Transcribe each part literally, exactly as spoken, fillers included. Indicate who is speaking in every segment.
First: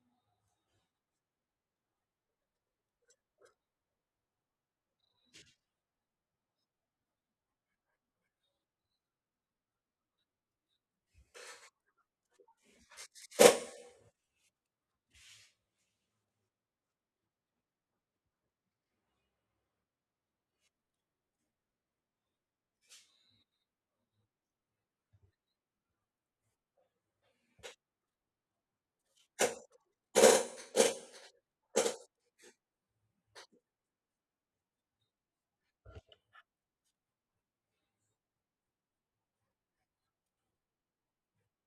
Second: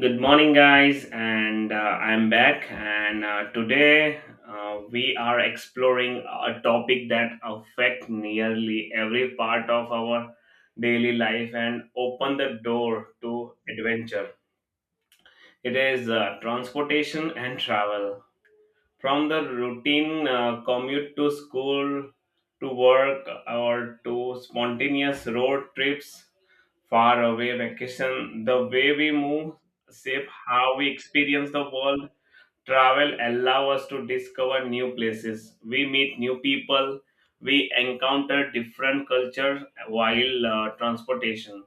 Speaker 1: Good morning, guys, and uh, I'm back. And uh, Today uh, we are exploring a topic that affects nearly every part of our daily life and open the door to adventure. It is uh, transportation and travel. From the routine uh, commute to school, to work, or to spontaneous road trips far away vacation, the way we move shape how we experience the world. Travel allow us to discover new places. We meet new people. We encounter different cultures while uh, transportation.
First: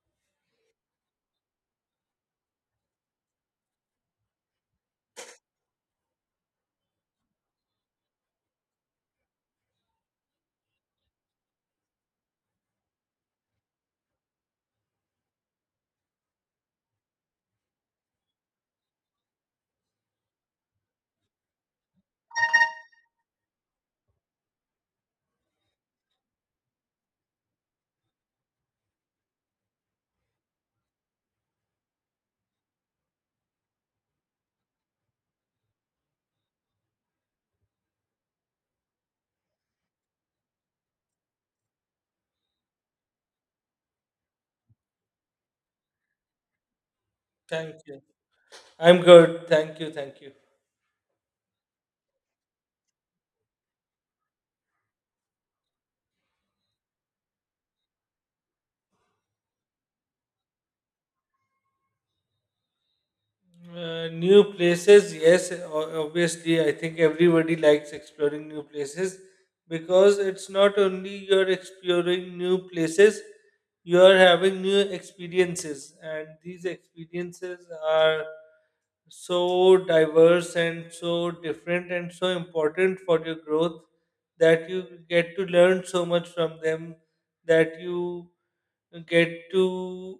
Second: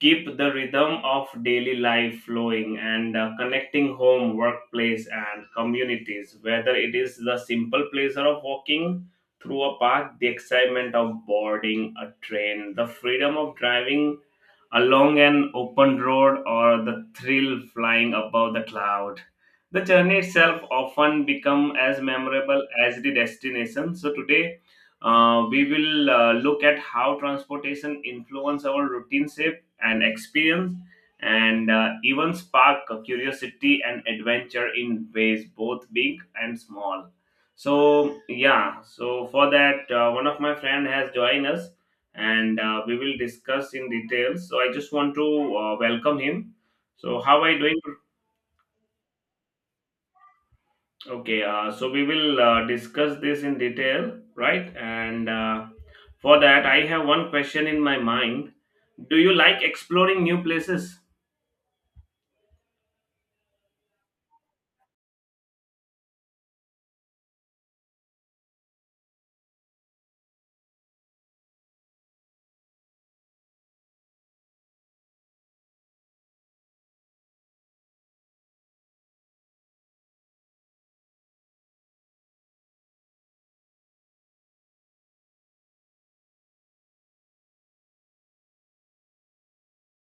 Speaker 1: Keep the rhythm of daily life flowing and uh, connecting home, workplace, and communities. Whether it is the simple pleasure of walking through a park, the excitement of boarding a train, the freedom of driving along an open road or the thrill flying above the cloud. The journey itself often become as memorable as the destination. So today, uh, we will uh, look at how transportation influence our routine shape and experience, and uh, even spark curiosity and adventure in ways both big and small. So yeah, so for that, uh, one of my friend has joined us and uh, we will discuss in details. So I just want to uh, welcome him. So how are you
Speaker 2: Thank
Speaker 1: doing?
Speaker 2: you. I'm good. Thank you. Thank you.
Speaker 1: Okay, uh, so we will uh, discuss this in detail, right? And uh, For that, I have one question in my mind. Do you like exploring new places?
Speaker 2: Uh, new places, yes, o- obviously, I think everybody likes exploring new places because it's not only you're exploring new places, you're having new experiences, and these experiences are so diverse and so different and so important for your growth that you get to learn so much from them that you get to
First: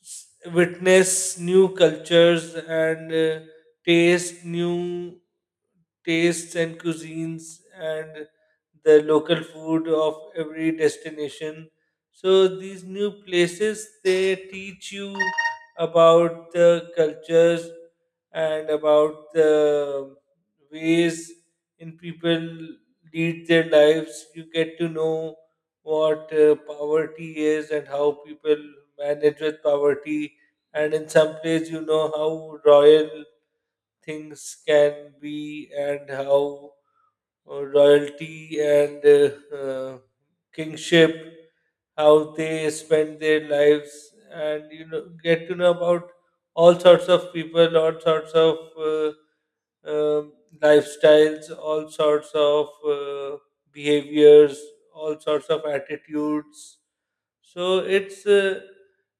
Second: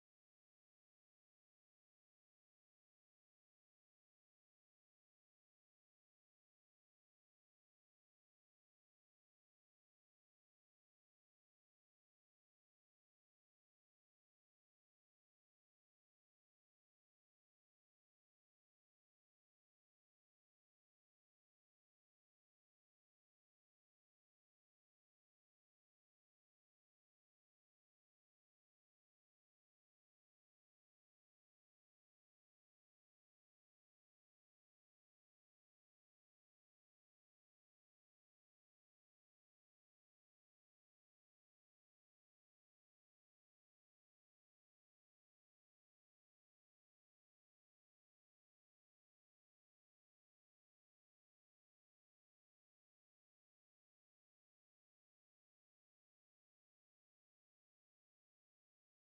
Speaker 2: s- witness new cultures and uh, taste new tastes and cuisines and the local food of every destination. So these new places they teach you about the cultures and about the ways in people lead their lives. You get to know what uh, poverty is and how people manage with poverty. And in some place, you know how royal things can be and how uh, royalty and uh, uh, kingship how they spend their lives and you know get to know about all sorts of people, all sorts of uh, um lifestyles, all sorts of uh, behaviors, all sorts of attitudes, so it's uh,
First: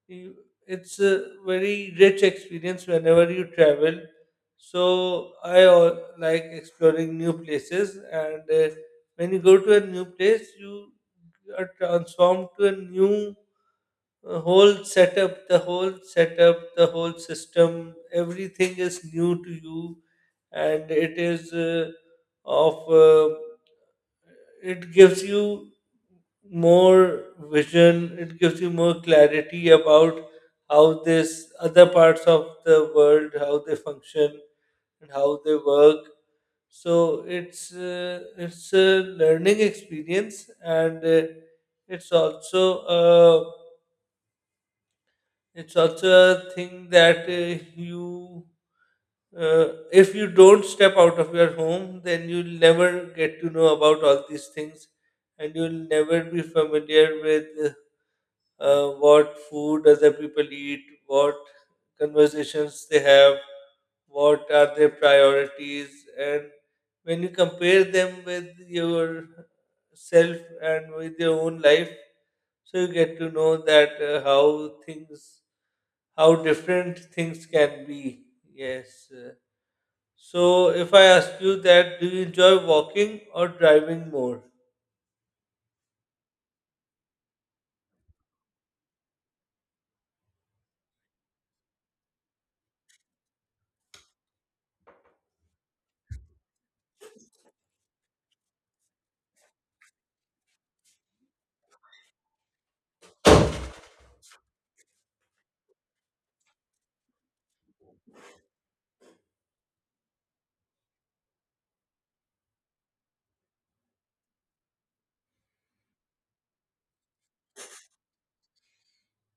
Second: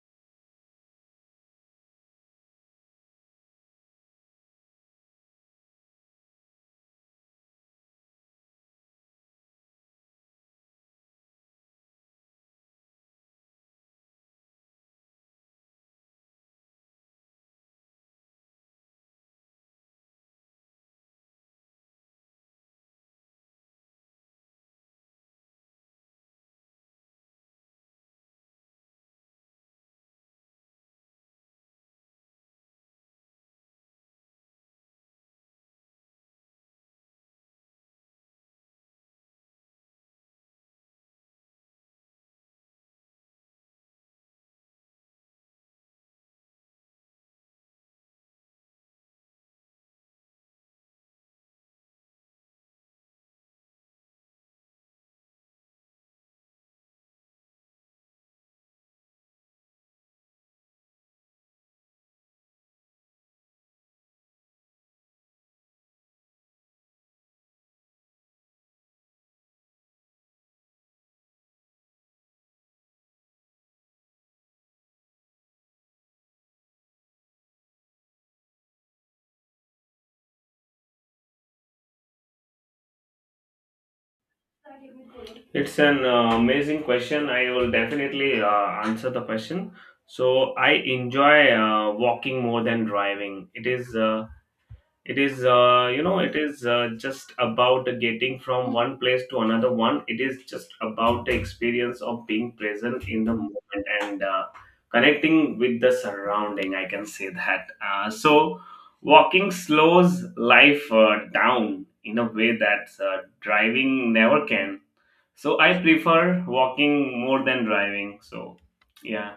Speaker 2: you- it's a very rich experience whenever you travel. So I al- like exploring new places, and uh, when you go to a new place, you are transformed to a new uh, whole setup. The whole setup, the whole system, everything is new to you, and it is uh, of. Uh, it gives you more vision, it gives you more clarity about how this other parts of the world, how they function and how they work. So it's uh, it's a learning experience, and uh, it's also a, it's also a thing that uh, you uh, if you don't step out of your home, then you'll never get to know about all these things, and you'll never be familiar with uh, what food other people eat, what conversations they have, what are their priorities, and when you compare them with yourself and with your own life, so you get to know that uh, how things, how different things can be. Yes. Uh, so, if I ask you that, do you enjoy walking or driving more?
Speaker 1: It's an uh, amazing question. I will definitely uh, answer the question. So I enjoy uh, walking more than driving. It is. Uh, it is uh, you know It is uh, just about getting from one place to another one, it is just about the experience of being present in the moment and uh, connecting with the surrounding, I can say that uh, So walking slows life uh, down in a way that uh, driving never can, so I prefer walking more than driving. So yeah,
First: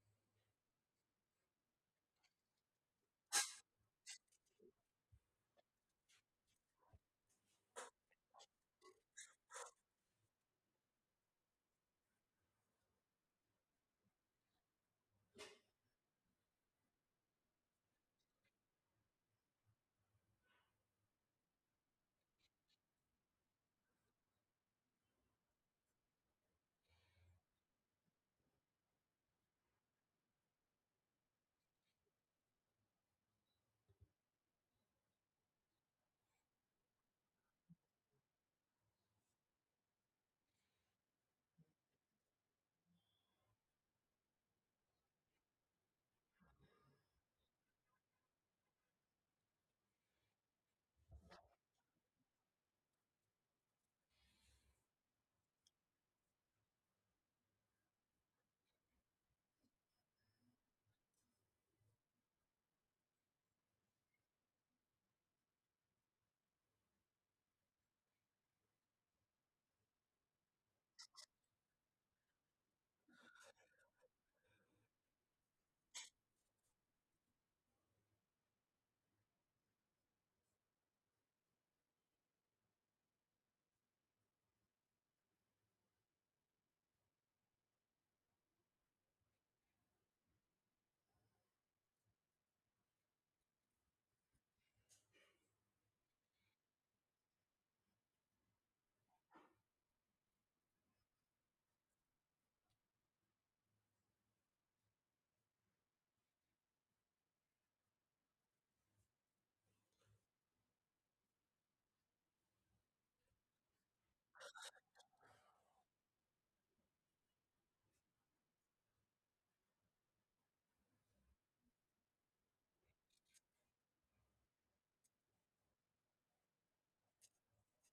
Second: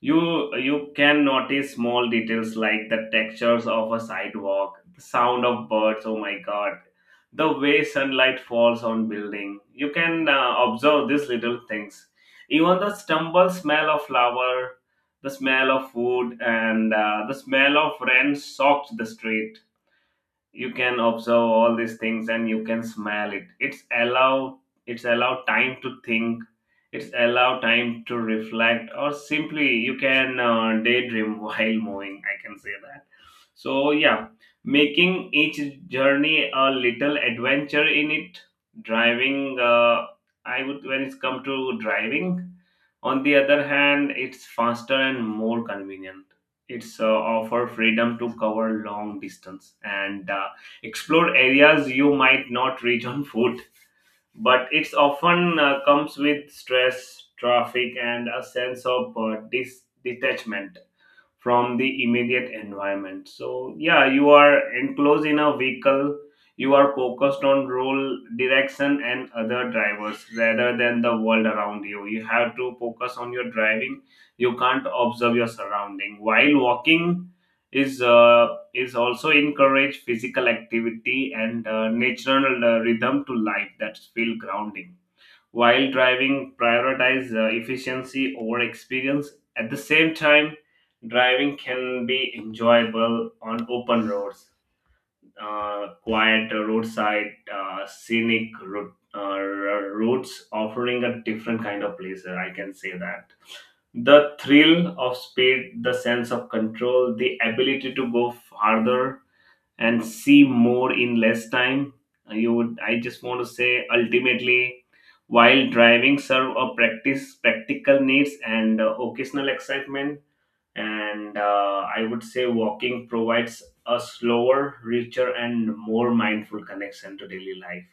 Speaker 1: you you can notice small details like the textures of a sidewalk, the sound of birds. Oh my god, the way sunlight falls on building. You can uh, observe these little things, even the stumble smell of flower, the smell of food, and uh, the smell of rain soaked the street. You can observe all these things and you can smell it. It's allow it's allow time to think, it's allow time to reflect, or simply you can uh, daydream while moving, I can say that. So yeah, making each journey a little adventure in it. Driving uh, I would When it's come to driving on the other hand, it's faster and more convenient. It's uh, offer freedom to cover long distance and uh, explore areas you might not reach on foot. But it's often uh, comes with stress, traffic, and a sense of uh, dis- detachment from the immediate environment. So yeah, you are enclosed in a vehicle, you are focused on role direction and other drivers rather than the world around you. You have to focus on your driving, you can't observe your surrounding while walking. is uh, is also encourage physical activity and uh, natural uh, rhythm to life that feel grounding, while driving prioritize uh, efficiency over experience. At the same time, driving can be enjoyable on open roads, uh, quiet roadside uh, scenic route, uh, routes offering a different kind of pleasure, I can say that. The thrill of speed, the sense of control, the ability to go farther and see more in less time. Uh, you would I just want to say ultimately while driving serve a practice practical needs and uh, occasional excitement, and uh, I would say walking provides a slower, richer and more mindful connection to daily life,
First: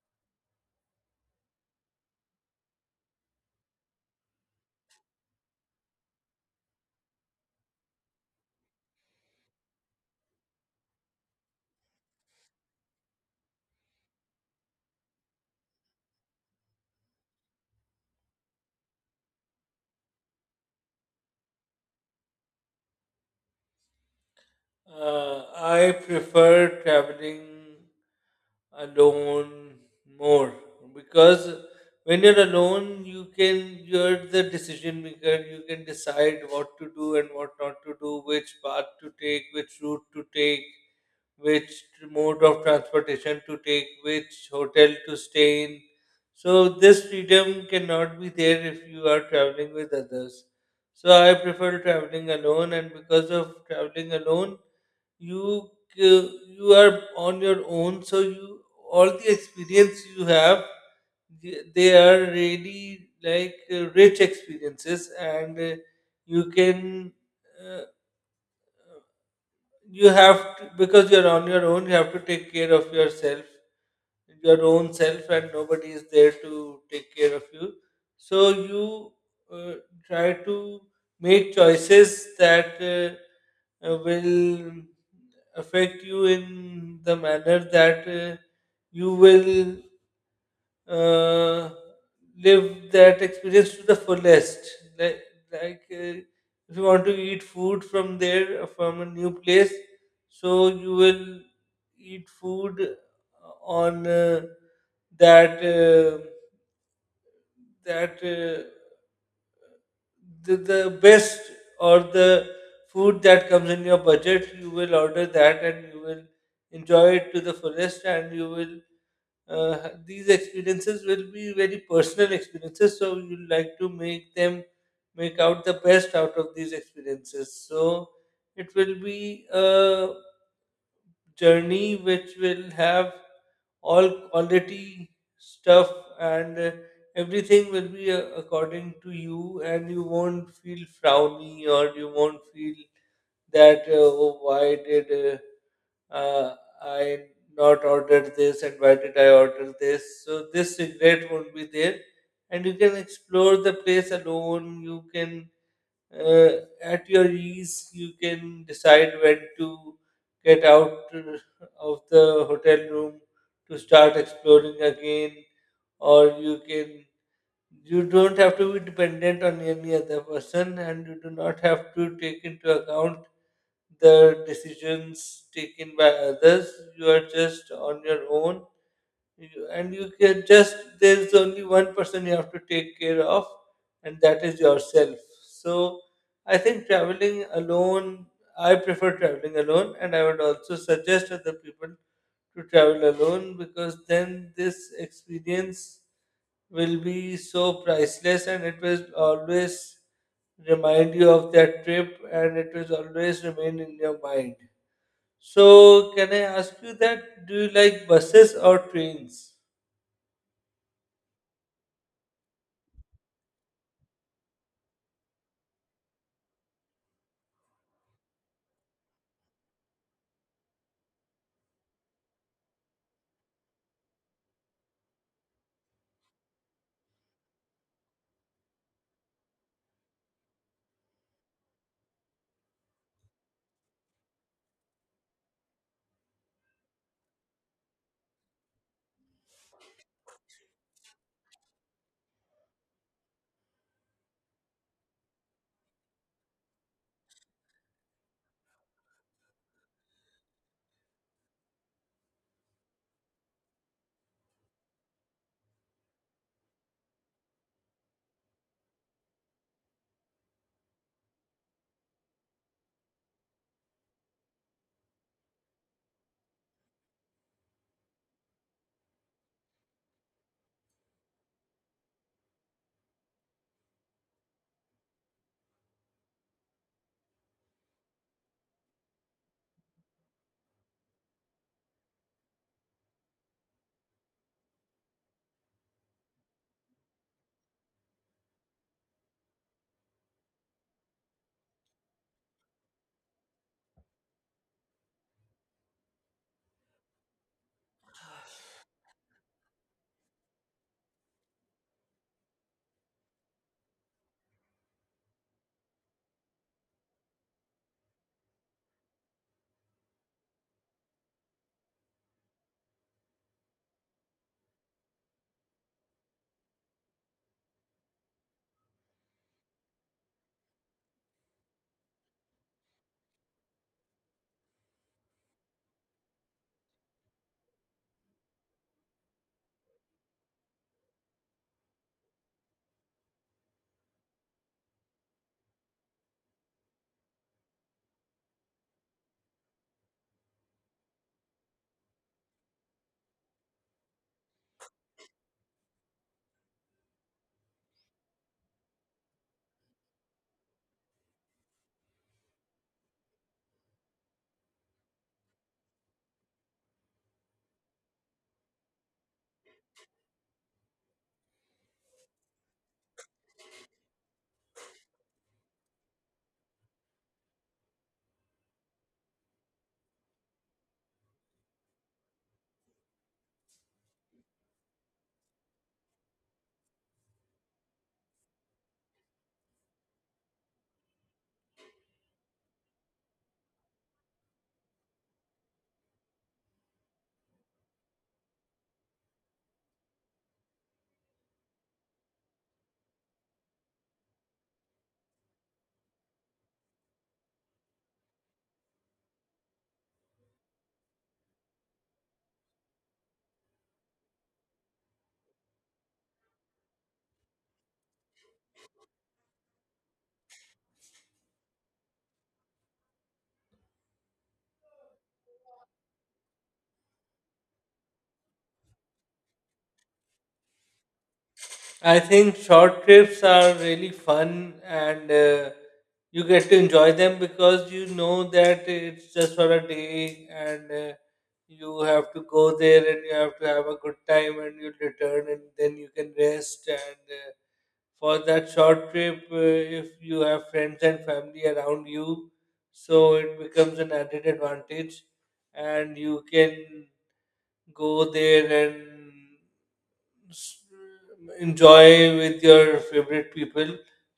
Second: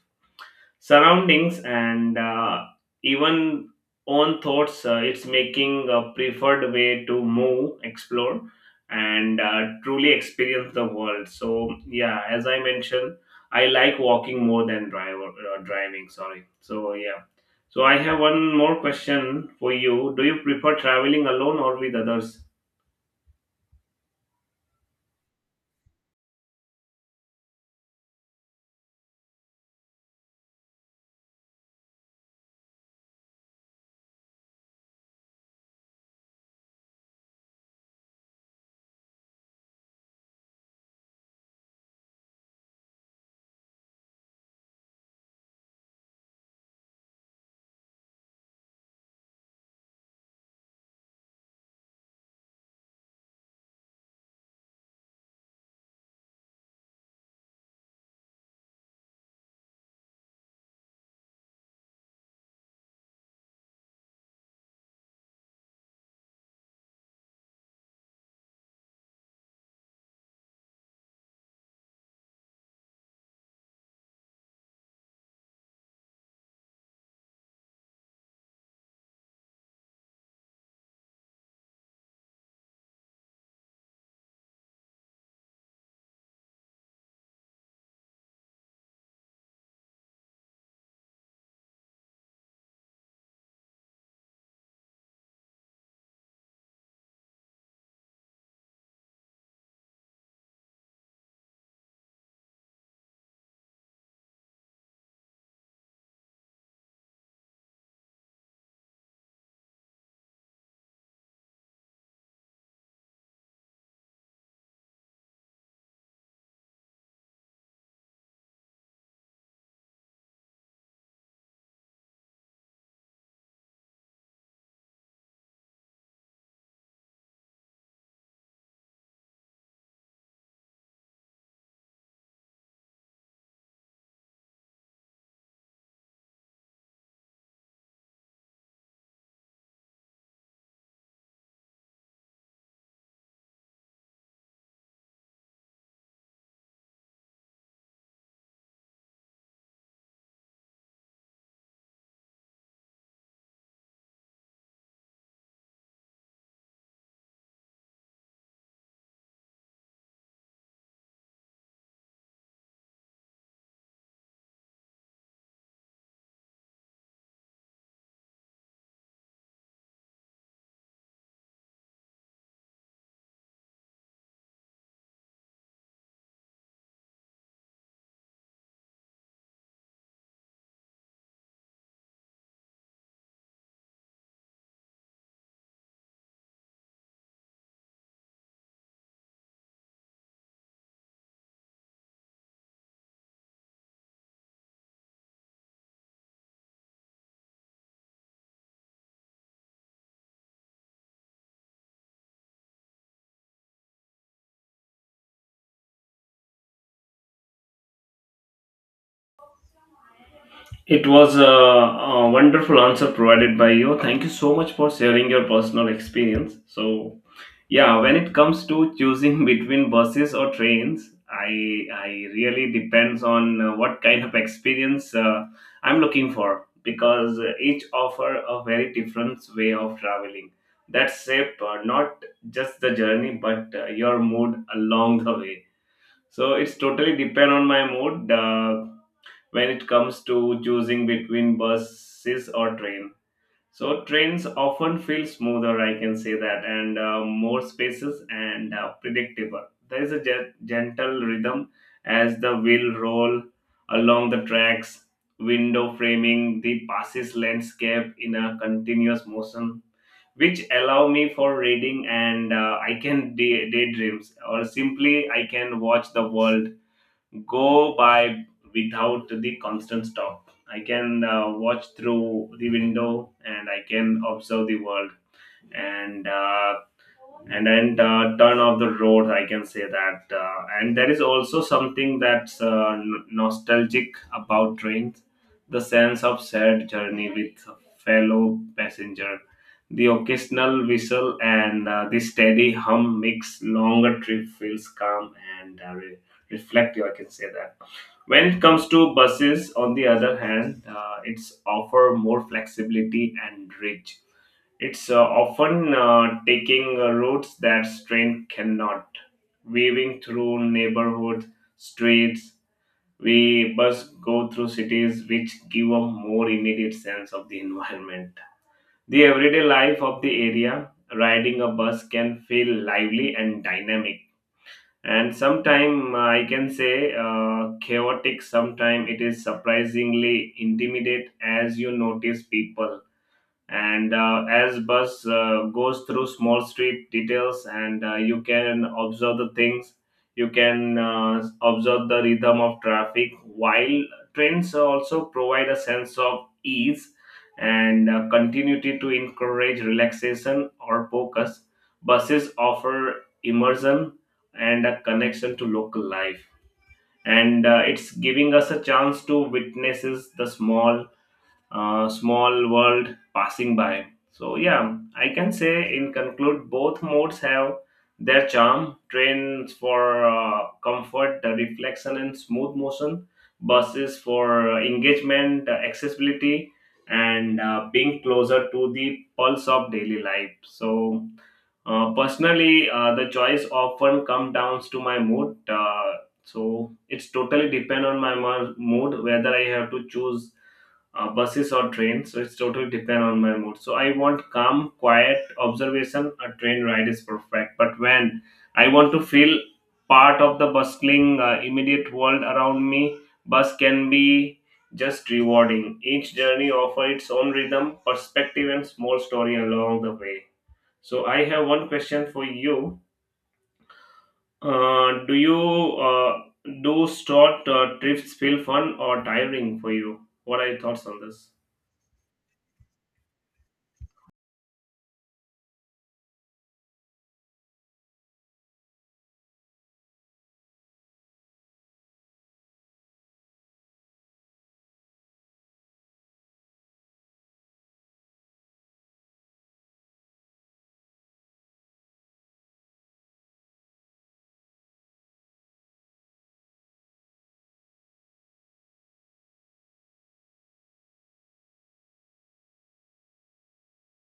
Speaker 1: surroundings, and uh, even own thoughts uh, It's making a preferred way to move explore and uh, truly experience the world. So yeah, as I mentioned, I like walking more than driver uh, driving, sorry. So yeah, so I have one more question for you. Do you prefer traveling alone or with others?
Speaker 2: Uh, I prefer traveling alone more because when you're alone, you can you're the decision maker. You can decide what to do and what not to do, which path to take, which route to take, which mode of transportation to take, which hotel to stay in. So, this freedom cannot be there if you are traveling with others. So, I prefer traveling alone, and because of traveling alone, you c- you are on your own. So, you all the experience you have, they they are really like uh, rich experiences, and uh, you can. Uh, you have to, because you're on your own you have to take care of yourself, your own self, and nobody is there to take care of you, so you uh, try to make choices that uh, uh, will affect you in the manner that uh, you will uh, live that experience to the fullest. Like, like uh, if you want to eat food from there, from a new place, so you will eat food on uh, that uh, that uh, the, the best or the food that comes in your budget. You will order that, and you will enjoy it to the fullest, and you will uh, these experiences will be very personal experiences so you like to make them make out the best out of these experiences, so it will be a journey which will have all quality stuff, and uh, everything will be uh, according to you and you won't feel frowny or you won't feel that uh, oh, why did uh, uh, I not ordered this and why did I order this? So this regret won't be there, and you can explore the place alone. You can uh, at your ease. You can decide when to get out uh, of the hotel room to start exploring again, or you can. You don't have to be dependent on any other person, and you do not have to take into account the decisions taken by others. You are just on your own. You- and you can just there's only one person you have to take care of, and that is yourself. So I think traveling alone. I prefer traveling alone, and I would also suggest other people to travel alone because then this experience will be so priceless and it will always remind you of that trip and it will always remain in your mind. So, can I ask you that do you like buses or trains?
Speaker 1: It was a, a wonderful answer provided by you. Thank you so much for sharing your personal experience. So yeah, when it comes to choosing between buses or trains, I I really depends on uh, what kind of experience uh, I'm looking for, because uh, each offer a very different way of traveling that shape uh, not just the journey but uh, your mood along the way. So it's totally depend on my mood uh, when it comes to choosing between buses or train. So trains often feel smoother, I can say that, and uh, more spaces and uh, predictable. There is a ge- gentle rhythm as the wheel roll along the tracks, window framing the passes landscape in a continuous motion, which allow me for reading and uh, I can day- daydreams or simply I can watch the world go by without the constant stop. I can uh, watch through the window and I can observe the world, and uh, and then uh, turn off the road, I can say that uh, And there is also something that's uh, n- nostalgic about trains, the sense of shared journey with fellow passenger, the occasional whistle and uh, the steady hum makes longer trip feels calm and uh, re- reflective, I can say that. When it comes to buses on the other hand, uh, it's offer more flexibility and reach. It's uh, often uh, taking uh, routes that train cannot, weaving through neighborhood streets. We bus go through cities, which give a more immediate sense of the environment. The everyday life of the area, riding a bus can feel lively and dynamic. And sometimes I can say uh, chaotic, sometimes it is surprisingly intimidate as you notice people, and uh, as bus uh, goes through small street details, and uh, you can observe the things, you can uh, observe the rhythm of traffic. While trains also provide a sense of ease and uh, continuity to encourage relaxation or focus, buses offer immersion and a connection to local life, and uh, it's giving us a chance to witnesses the small uh, small world passing by. So yeah, I can say in conclude, both modes have their charm. Trains for uh, comfort, uh, reflection, and smooth motion. Buses for engagement, uh, accessibility, and uh, being closer to the pulse of daily life. So uh, personally, uh, the choice often comes down to my mood. Uh, so it's totally depend on my mo- mood whether I have to choose uh, buses or trains. So it's totally depend on my mood. So I want calm, quiet observation. A train ride is perfect. But when I want to feel part of the bustling, uh, immediate world around me, bus can be just rewarding. Each journey offers its own rhythm, perspective, and small story along the way. So I have one question for you. Uh, do you uh, do short uh, trips feel fun or tiring for you? What are your thoughts on this?
Speaker 2: I think short trips are really fun and uh, you get to enjoy them because you know that it's just for a day and uh, you have to go there and you have to have a good time and you return and then you can rest, and uh, for that short trip uh, if you have friends and family around you, so it becomes an added advantage and you can go there and s- enjoy with your favorite people.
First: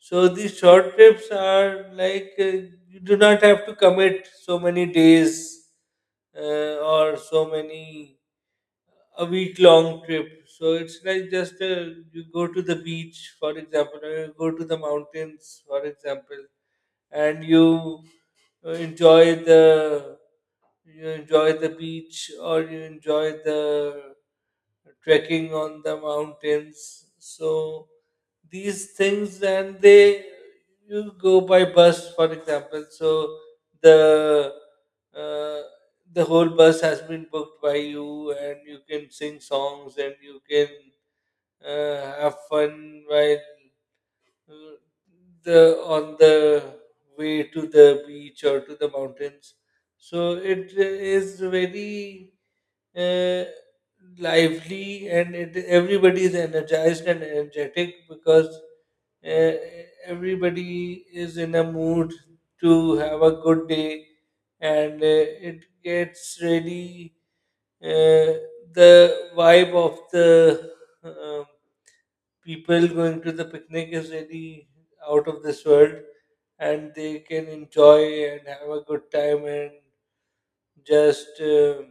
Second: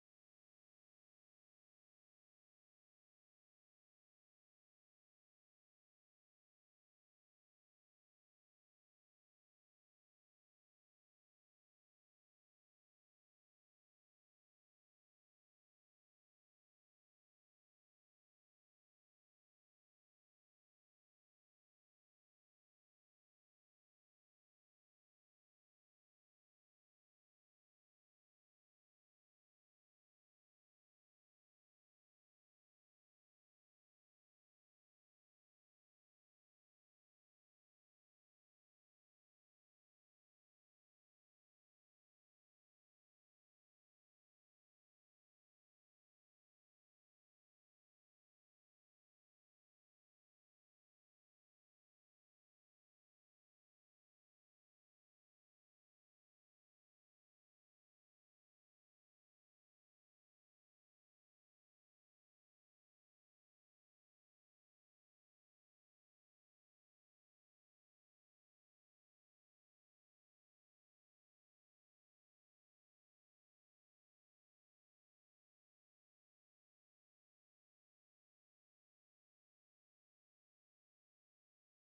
Speaker 2: So these short trips are like uh, you do not have to commit so many days uh, or so many, a week long trip. So it's like just a, you go to the beach, for example, or you go to the mountains, for example, and you uh, enjoy the you enjoy the beach or you enjoy the trekking on the mountains. So these things and they you go by bus, for example, so the uh, the whole bus has been booked by you and you can sing songs and you can uh, have fun while uh, the on the way to the beach or to the mountains, so it is very uh, lively and it, everybody is energized and energetic because uh, everybody is in a mood to have a good day, and uh, it gets really uh, the vibe of the um people going to the picnic is really out of this world, and they can enjoy and have a good time and just um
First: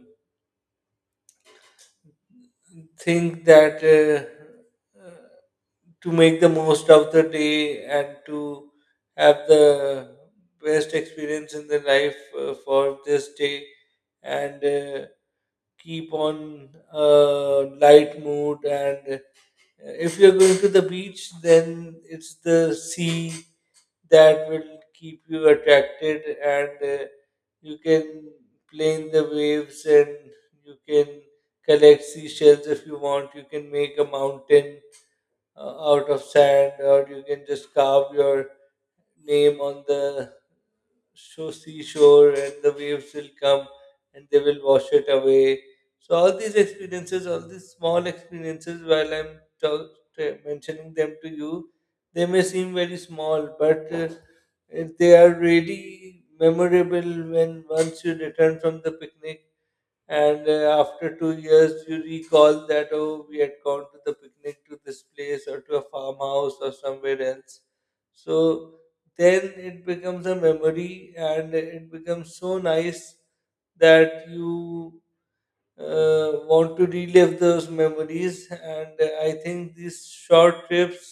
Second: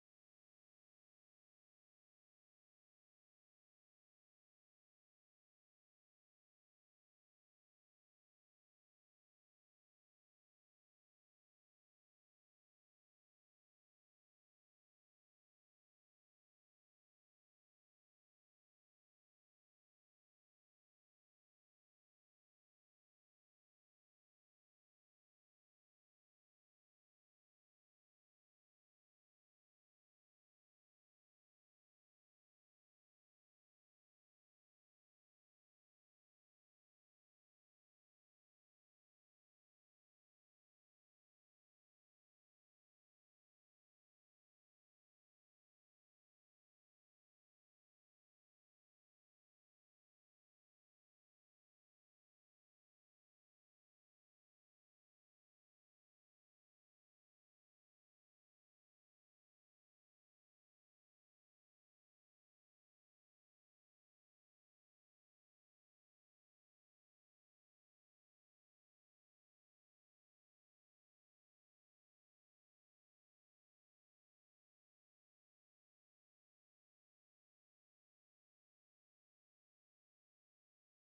Speaker 2: think that uh, to make the most of the day and to have the best experience in the life uh, for this day, and uh, keep on a light mood, and uh, if you're going to the beach then it's the sea that will keep you attracted, and uh, you can play in the waves and you can collect seashells. If you want, you can make a mountain uh, out of sand, or you can just carve your name on the so seashore and the waves will come and they will wash it away. So all these experiences, all these small experiences, while I'm talk, t- mentioning them to you, they may seem very small, but uh, eh, they are really memorable when once you return from the picnic, and uh, after two years you recall that oh we had gone to the picnic to this place or to a farmhouse or somewhere else, so then it becomes a memory and it becomes so nice that you uh, want to relive those memories, and I think these short trips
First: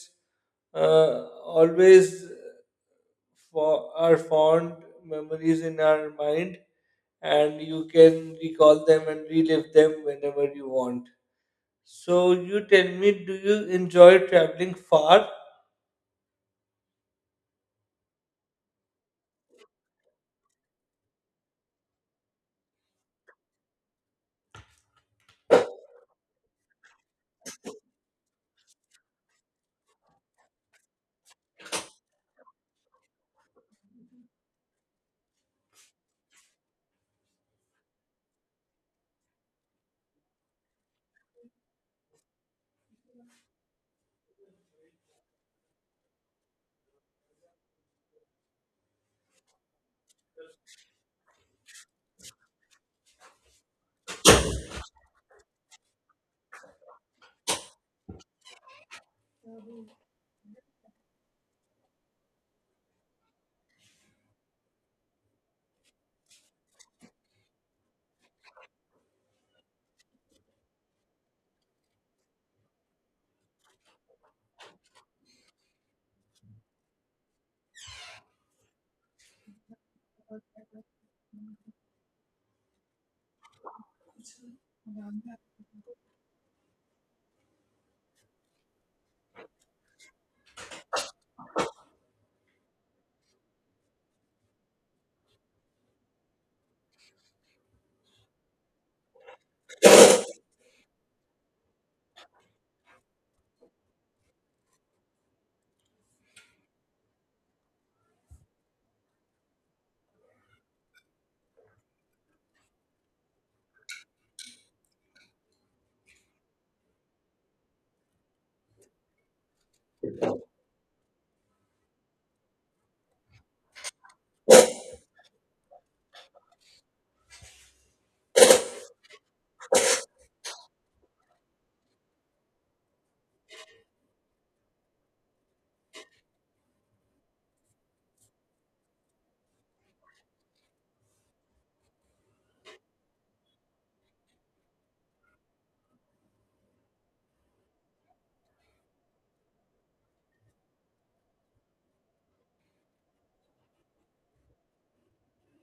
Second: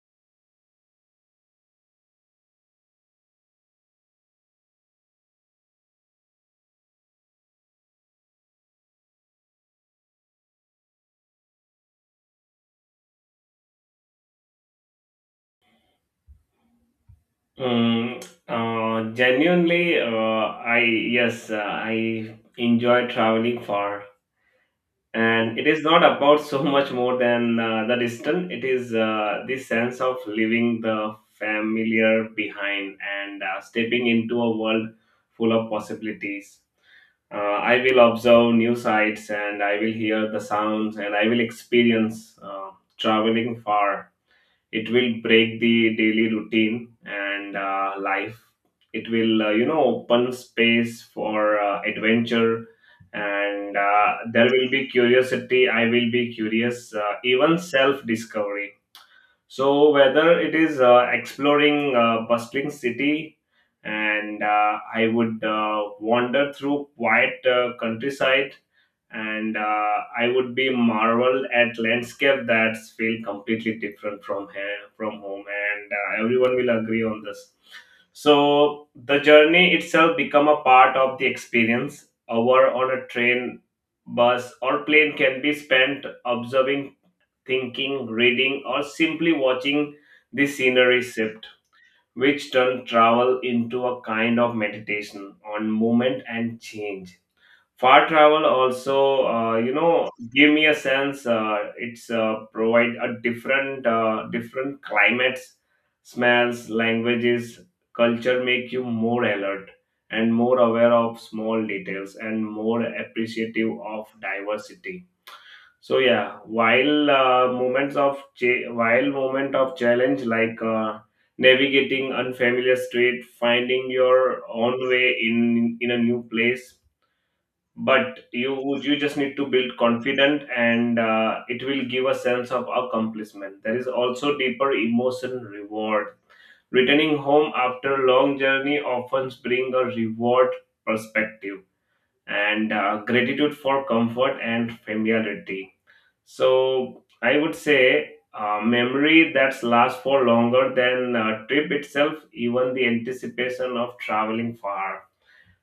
Speaker 2: uh, always for are fond memories in our mind, and you can recall them and relive them whenever you want. So, you tell me, do you enjoy traveling far?
Speaker 1: Mm, uh, Genuinely, uh, I yes, uh, I enjoy traveling far, and it is not about so much more than uh, the distance. It is uh, the sense of leaving the familiar behind and uh, stepping into a world full of possibilities. Uh, I will observe new sights, and I will hear the sounds, and I will experience uh, traveling far. It will break the daily routine and uh, life, it will uh, you know open space for uh, adventure, and uh, there will be curiosity, I will be curious, uh, even self discovery. So whether it is uh, exploring a bustling city, and uh, I would uh, wander through quiet uh, countryside, and uh, I would be marveled at landscape that feel completely different from here, from home, and uh, everyone will agree on this. So the journey itself become a part of the experience. Hour on a train, bus, or plane can be spent observing, thinking, reading, or simply watching the scenery shift, which turn travel into a kind of meditation on movement and change. Far travel also uh, you know give me a sense, uh, it's uh, provide a different uh, different climates, smells, languages, culture, make you more alert and more aware of small details and more appreciative of diversity. So yeah, while uh, moments of cha- while moment of challenge like uh, navigating unfamiliar street, finding your own way in in a new place, but you you just need to build confident and uh, it will give a sense of accomplishment. There is also deeper emotion reward, returning home after a long journey often bring a reward perspective and uh, gratitude for comfort and familiarity. So I would say uh, memory that lasts for longer than uh, trip itself, even the anticipation of traveling far.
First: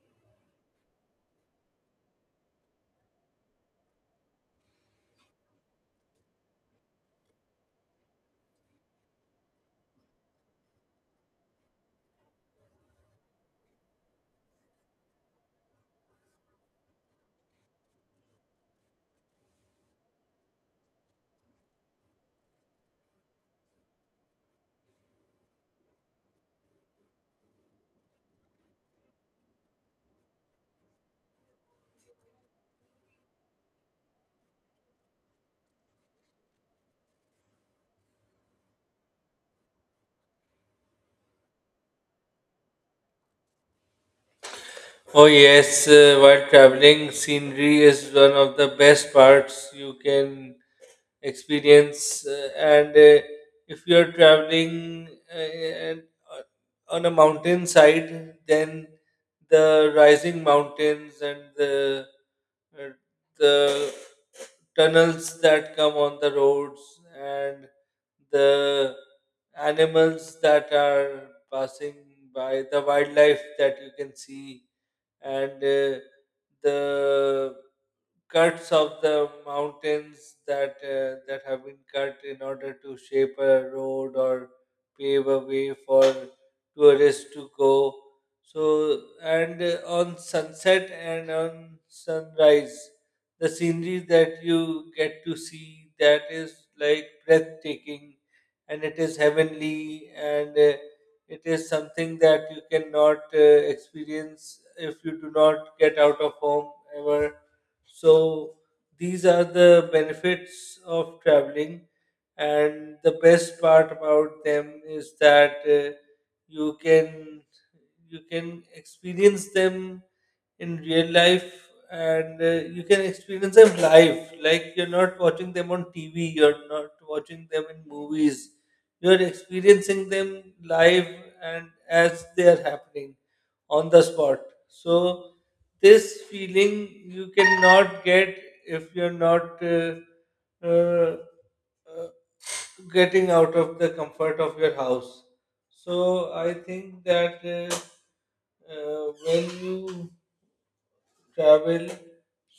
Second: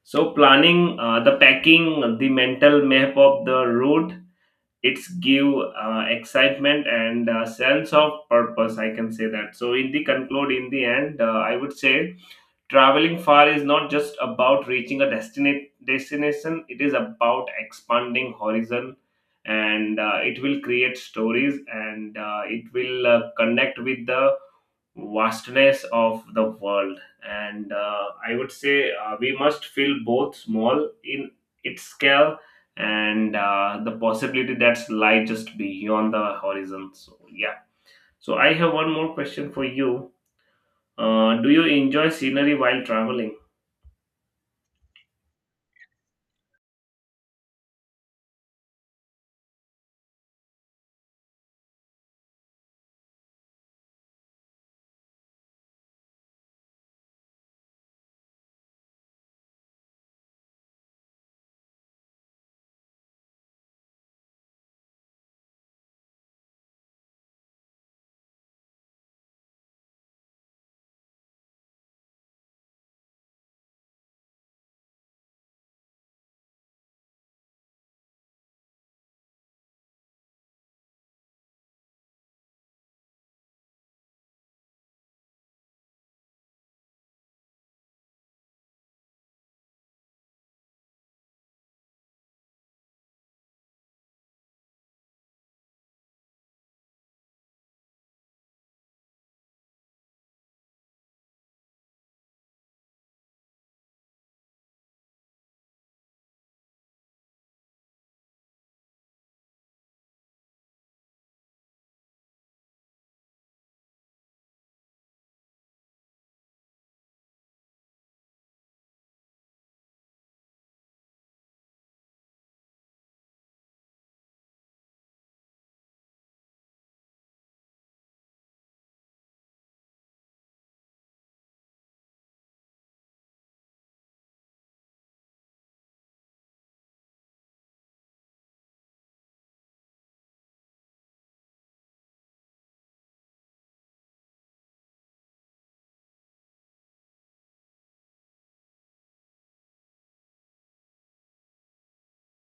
Speaker 1: So planning, uh, the packing, the mental map of the route, it's give uh, excitement and uh, sense of purpose. I can say that. So in the conclude, in the end, uh, I would say traveling far is not just about reaching a destinate destination. It is about expanding horizon, and uh, it will create stories, and uh, it will uh, connect with the vastness of the world, and uh, I would say uh, we must feel both small in its scale, and uh, the possibility that's lie just beyond the horizon. So yeah, so I have one more question for you. Uh, do you enjoy scenery while traveling?
Speaker 2: Oh, yes, uh, while traveling, scenery is one of the best parts you can experience. Uh, and uh, If you're traveling uh, and, uh, on a mountainside, then the rising mountains and the uh, the tunnels that come on the roads and the animals that are passing by, the wildlife that you can see, and uh, the cuts of the mountains that uh, that have been cut in order to shape a road or pave a way for tourists to go. So and uh, on sunset and on sunrise, the scenery that you get to see that is like breathtaking, and it is heavenly and. Uh, it is something that you cannot uh, experience if you do not get out of home ever. So these are the benefits of traveling, and the best part about them is that uh, you can you can experience them in real life, and uh, you can experience them live, like you're not watching them on TV, you're not watching them in movies, you're experiencing them live and as they are happening on the spot. So this feeling you cannot get if you're not uh, uh, uh, getting out of the comfort of your house. So I think that uh, uh, when you travel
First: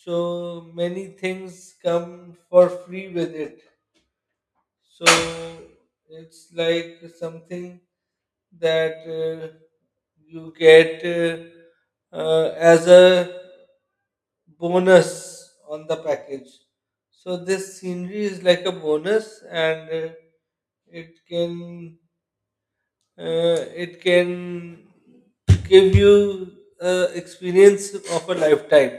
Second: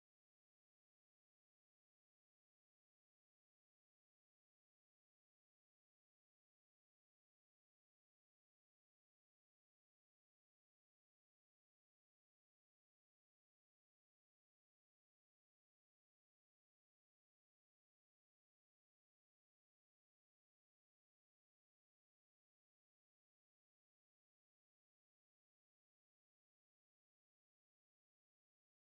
Speaker 2: so many things come for free with it, so it's like something that uh, you get uh, uh, as a bonus on the package. So this scenery is like a bonus, and uh, it can uh, it can give you uh, experience of a lifetime,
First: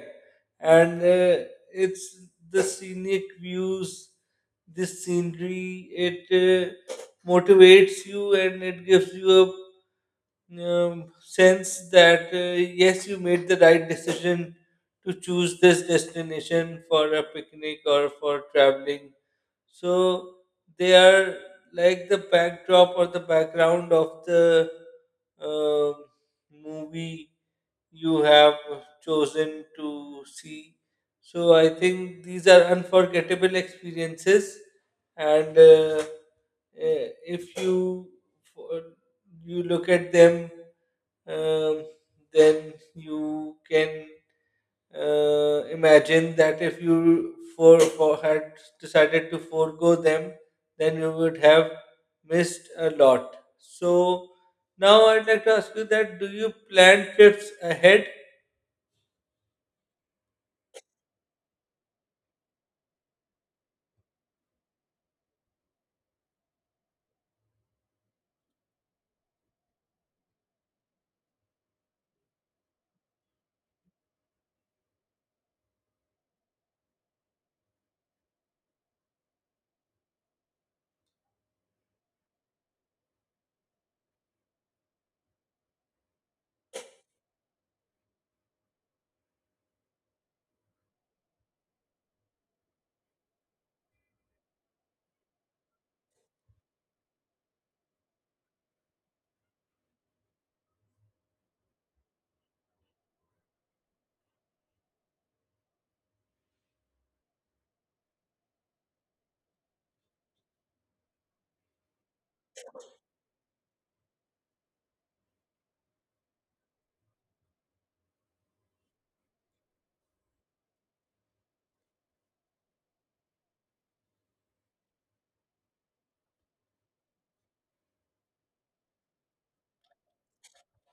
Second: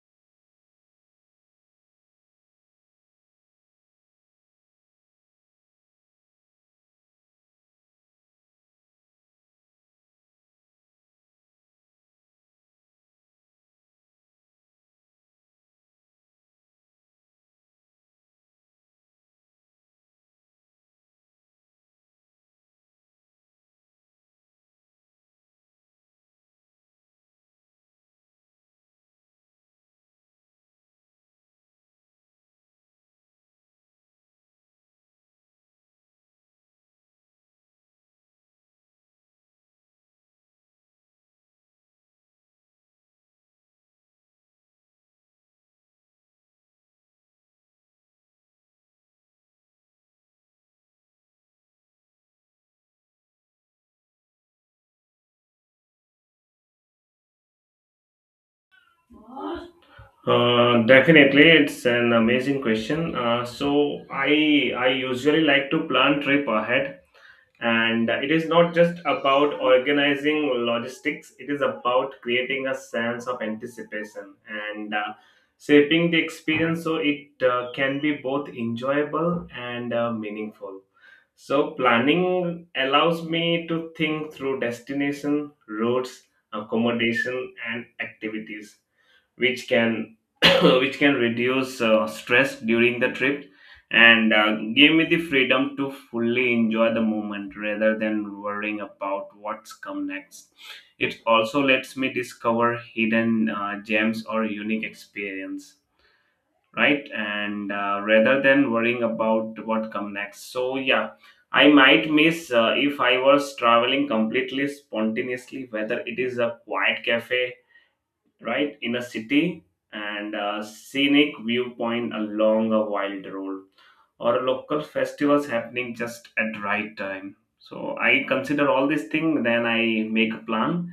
Speaker 2: and uh, it's the scenic views, the scenery, it uh, motivates you and it gives you a um, sense that uh, yes you made the right decision to choose this destination for a picnic or for traveling. So they are like the backdrop or the background of the uh, movie you have chosen to see. So I think these are unforgettable experiences, and uh, eh, if you you look at them, um, then you can uh, imagine that if you for, for had decided to forego them, then you would have missed a lot. So now I'd like to ask you that: Do you plan trips ahead?
Speaker 1: Uh, definitely, it's an amazing question. Uh, so I I usually like to plan trip ahead, and uh, it is not just about organizing logistics, it is about creating a sense of anticipation and uh, shaping the experience, so it uh, can be both enjoyable and uh, meaningful. So planning allows me to think through destination routes, accommodation and activities, which can which can reduce uh, stress during the trip, and uh, give me the freedom to fully enjoy the moment rather than worrying about what's come next. It also lets me discover hidden uh, gems or unique experience, right, and uh, rather than worrying about what come next. So yeah, I might miss uh, if I was traveling completely spontaneously, whether it is a quiet cafe, right, in a city, and a scenic viewpoint along a wild road, or a local festivals happening just at right time. So I consider all these things then I make a plan.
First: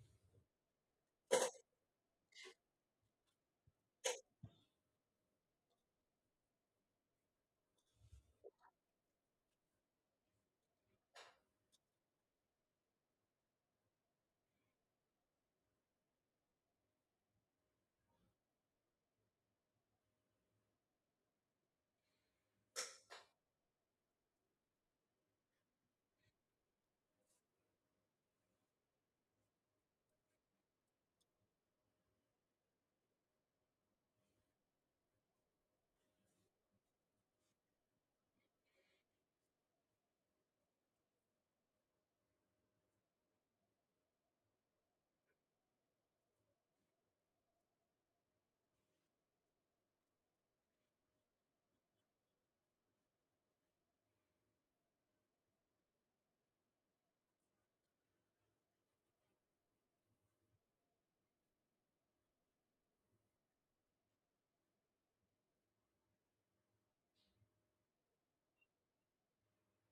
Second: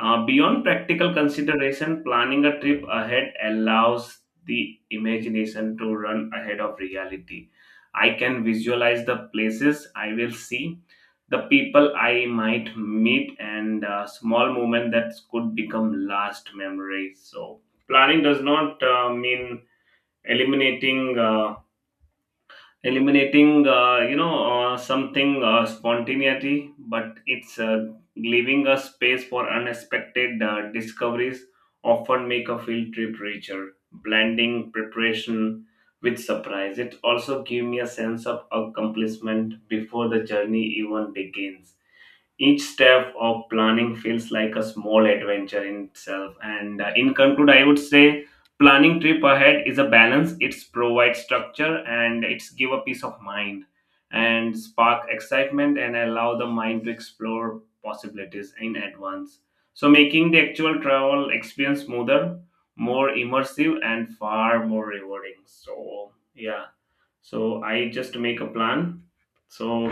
Speaker 1: Uh, beyond practical consideration, planning a trip ahead allows the imagination to run ahead of reality. I can visualize the places I will see, the people I might meet, and uh, small moments that could become last memories. So, planning does not uh, mean eliminating. Uh, eliminating uh, you know uh, something uh, spontaneity, but it's uh, leaving a space for unexpected uh, discoveries, often make a field trip richer, blending preparation with surprise. It also gives me a sense of accomplishment before the journey even begins. Each step of planning feels like a small adventure in itself. And uh, In conclude, I would say planning trip ahead is a balance. It's provide structure and it's give a peace of mind and spark excitement and allow the mind to explore possibilities in advance. So making the actual travel experience smoother, more immersive, and far more rewarding. So yeah. So I just make a plan. So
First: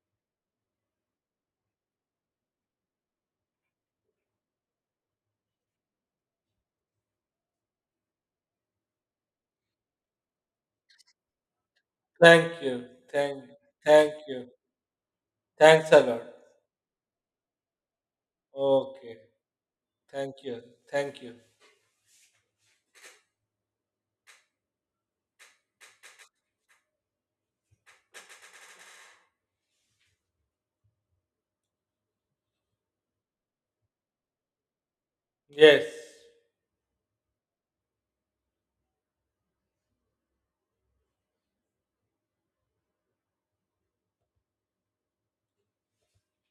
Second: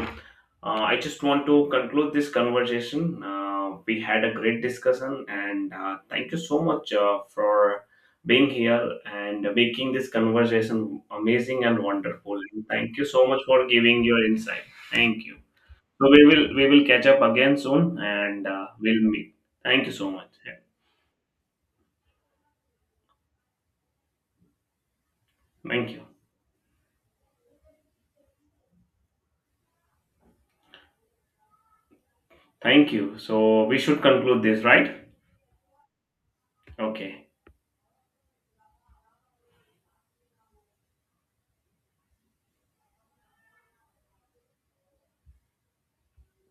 Speaker 1: uh, I just want to conclude this conversation. Uh, we had a great discussion, and uh, thank you so much uh, for being here and making this conversation amazing and wonderful.
Speaker 2: Thank
Speaker 1: And
Speaker 2: you,
Speaker 1: thank you so much
Speaker 2: thank,
Speaker 1: for giving
Speaker 2: thank
Speaker 1: your
Speaker 2: you,
Speaker 1: insight. Thank you.
Speaker 2: thanks a
Speaker 1: So we
Speaker 2: lot.
Speaker 1: will we will catch up again soon, and uh, we'll
Speaker 2: Okay,
Speaker 1: meet. Thank you so much.
Speaker 2: thank
Speaker 1: Yeah.
Speaker 2: you, thank you.
Speaker 1: Thank you. Thank you. So we should conclude this, right?
Speaker 2: Yes.
Speaker 1: Okay.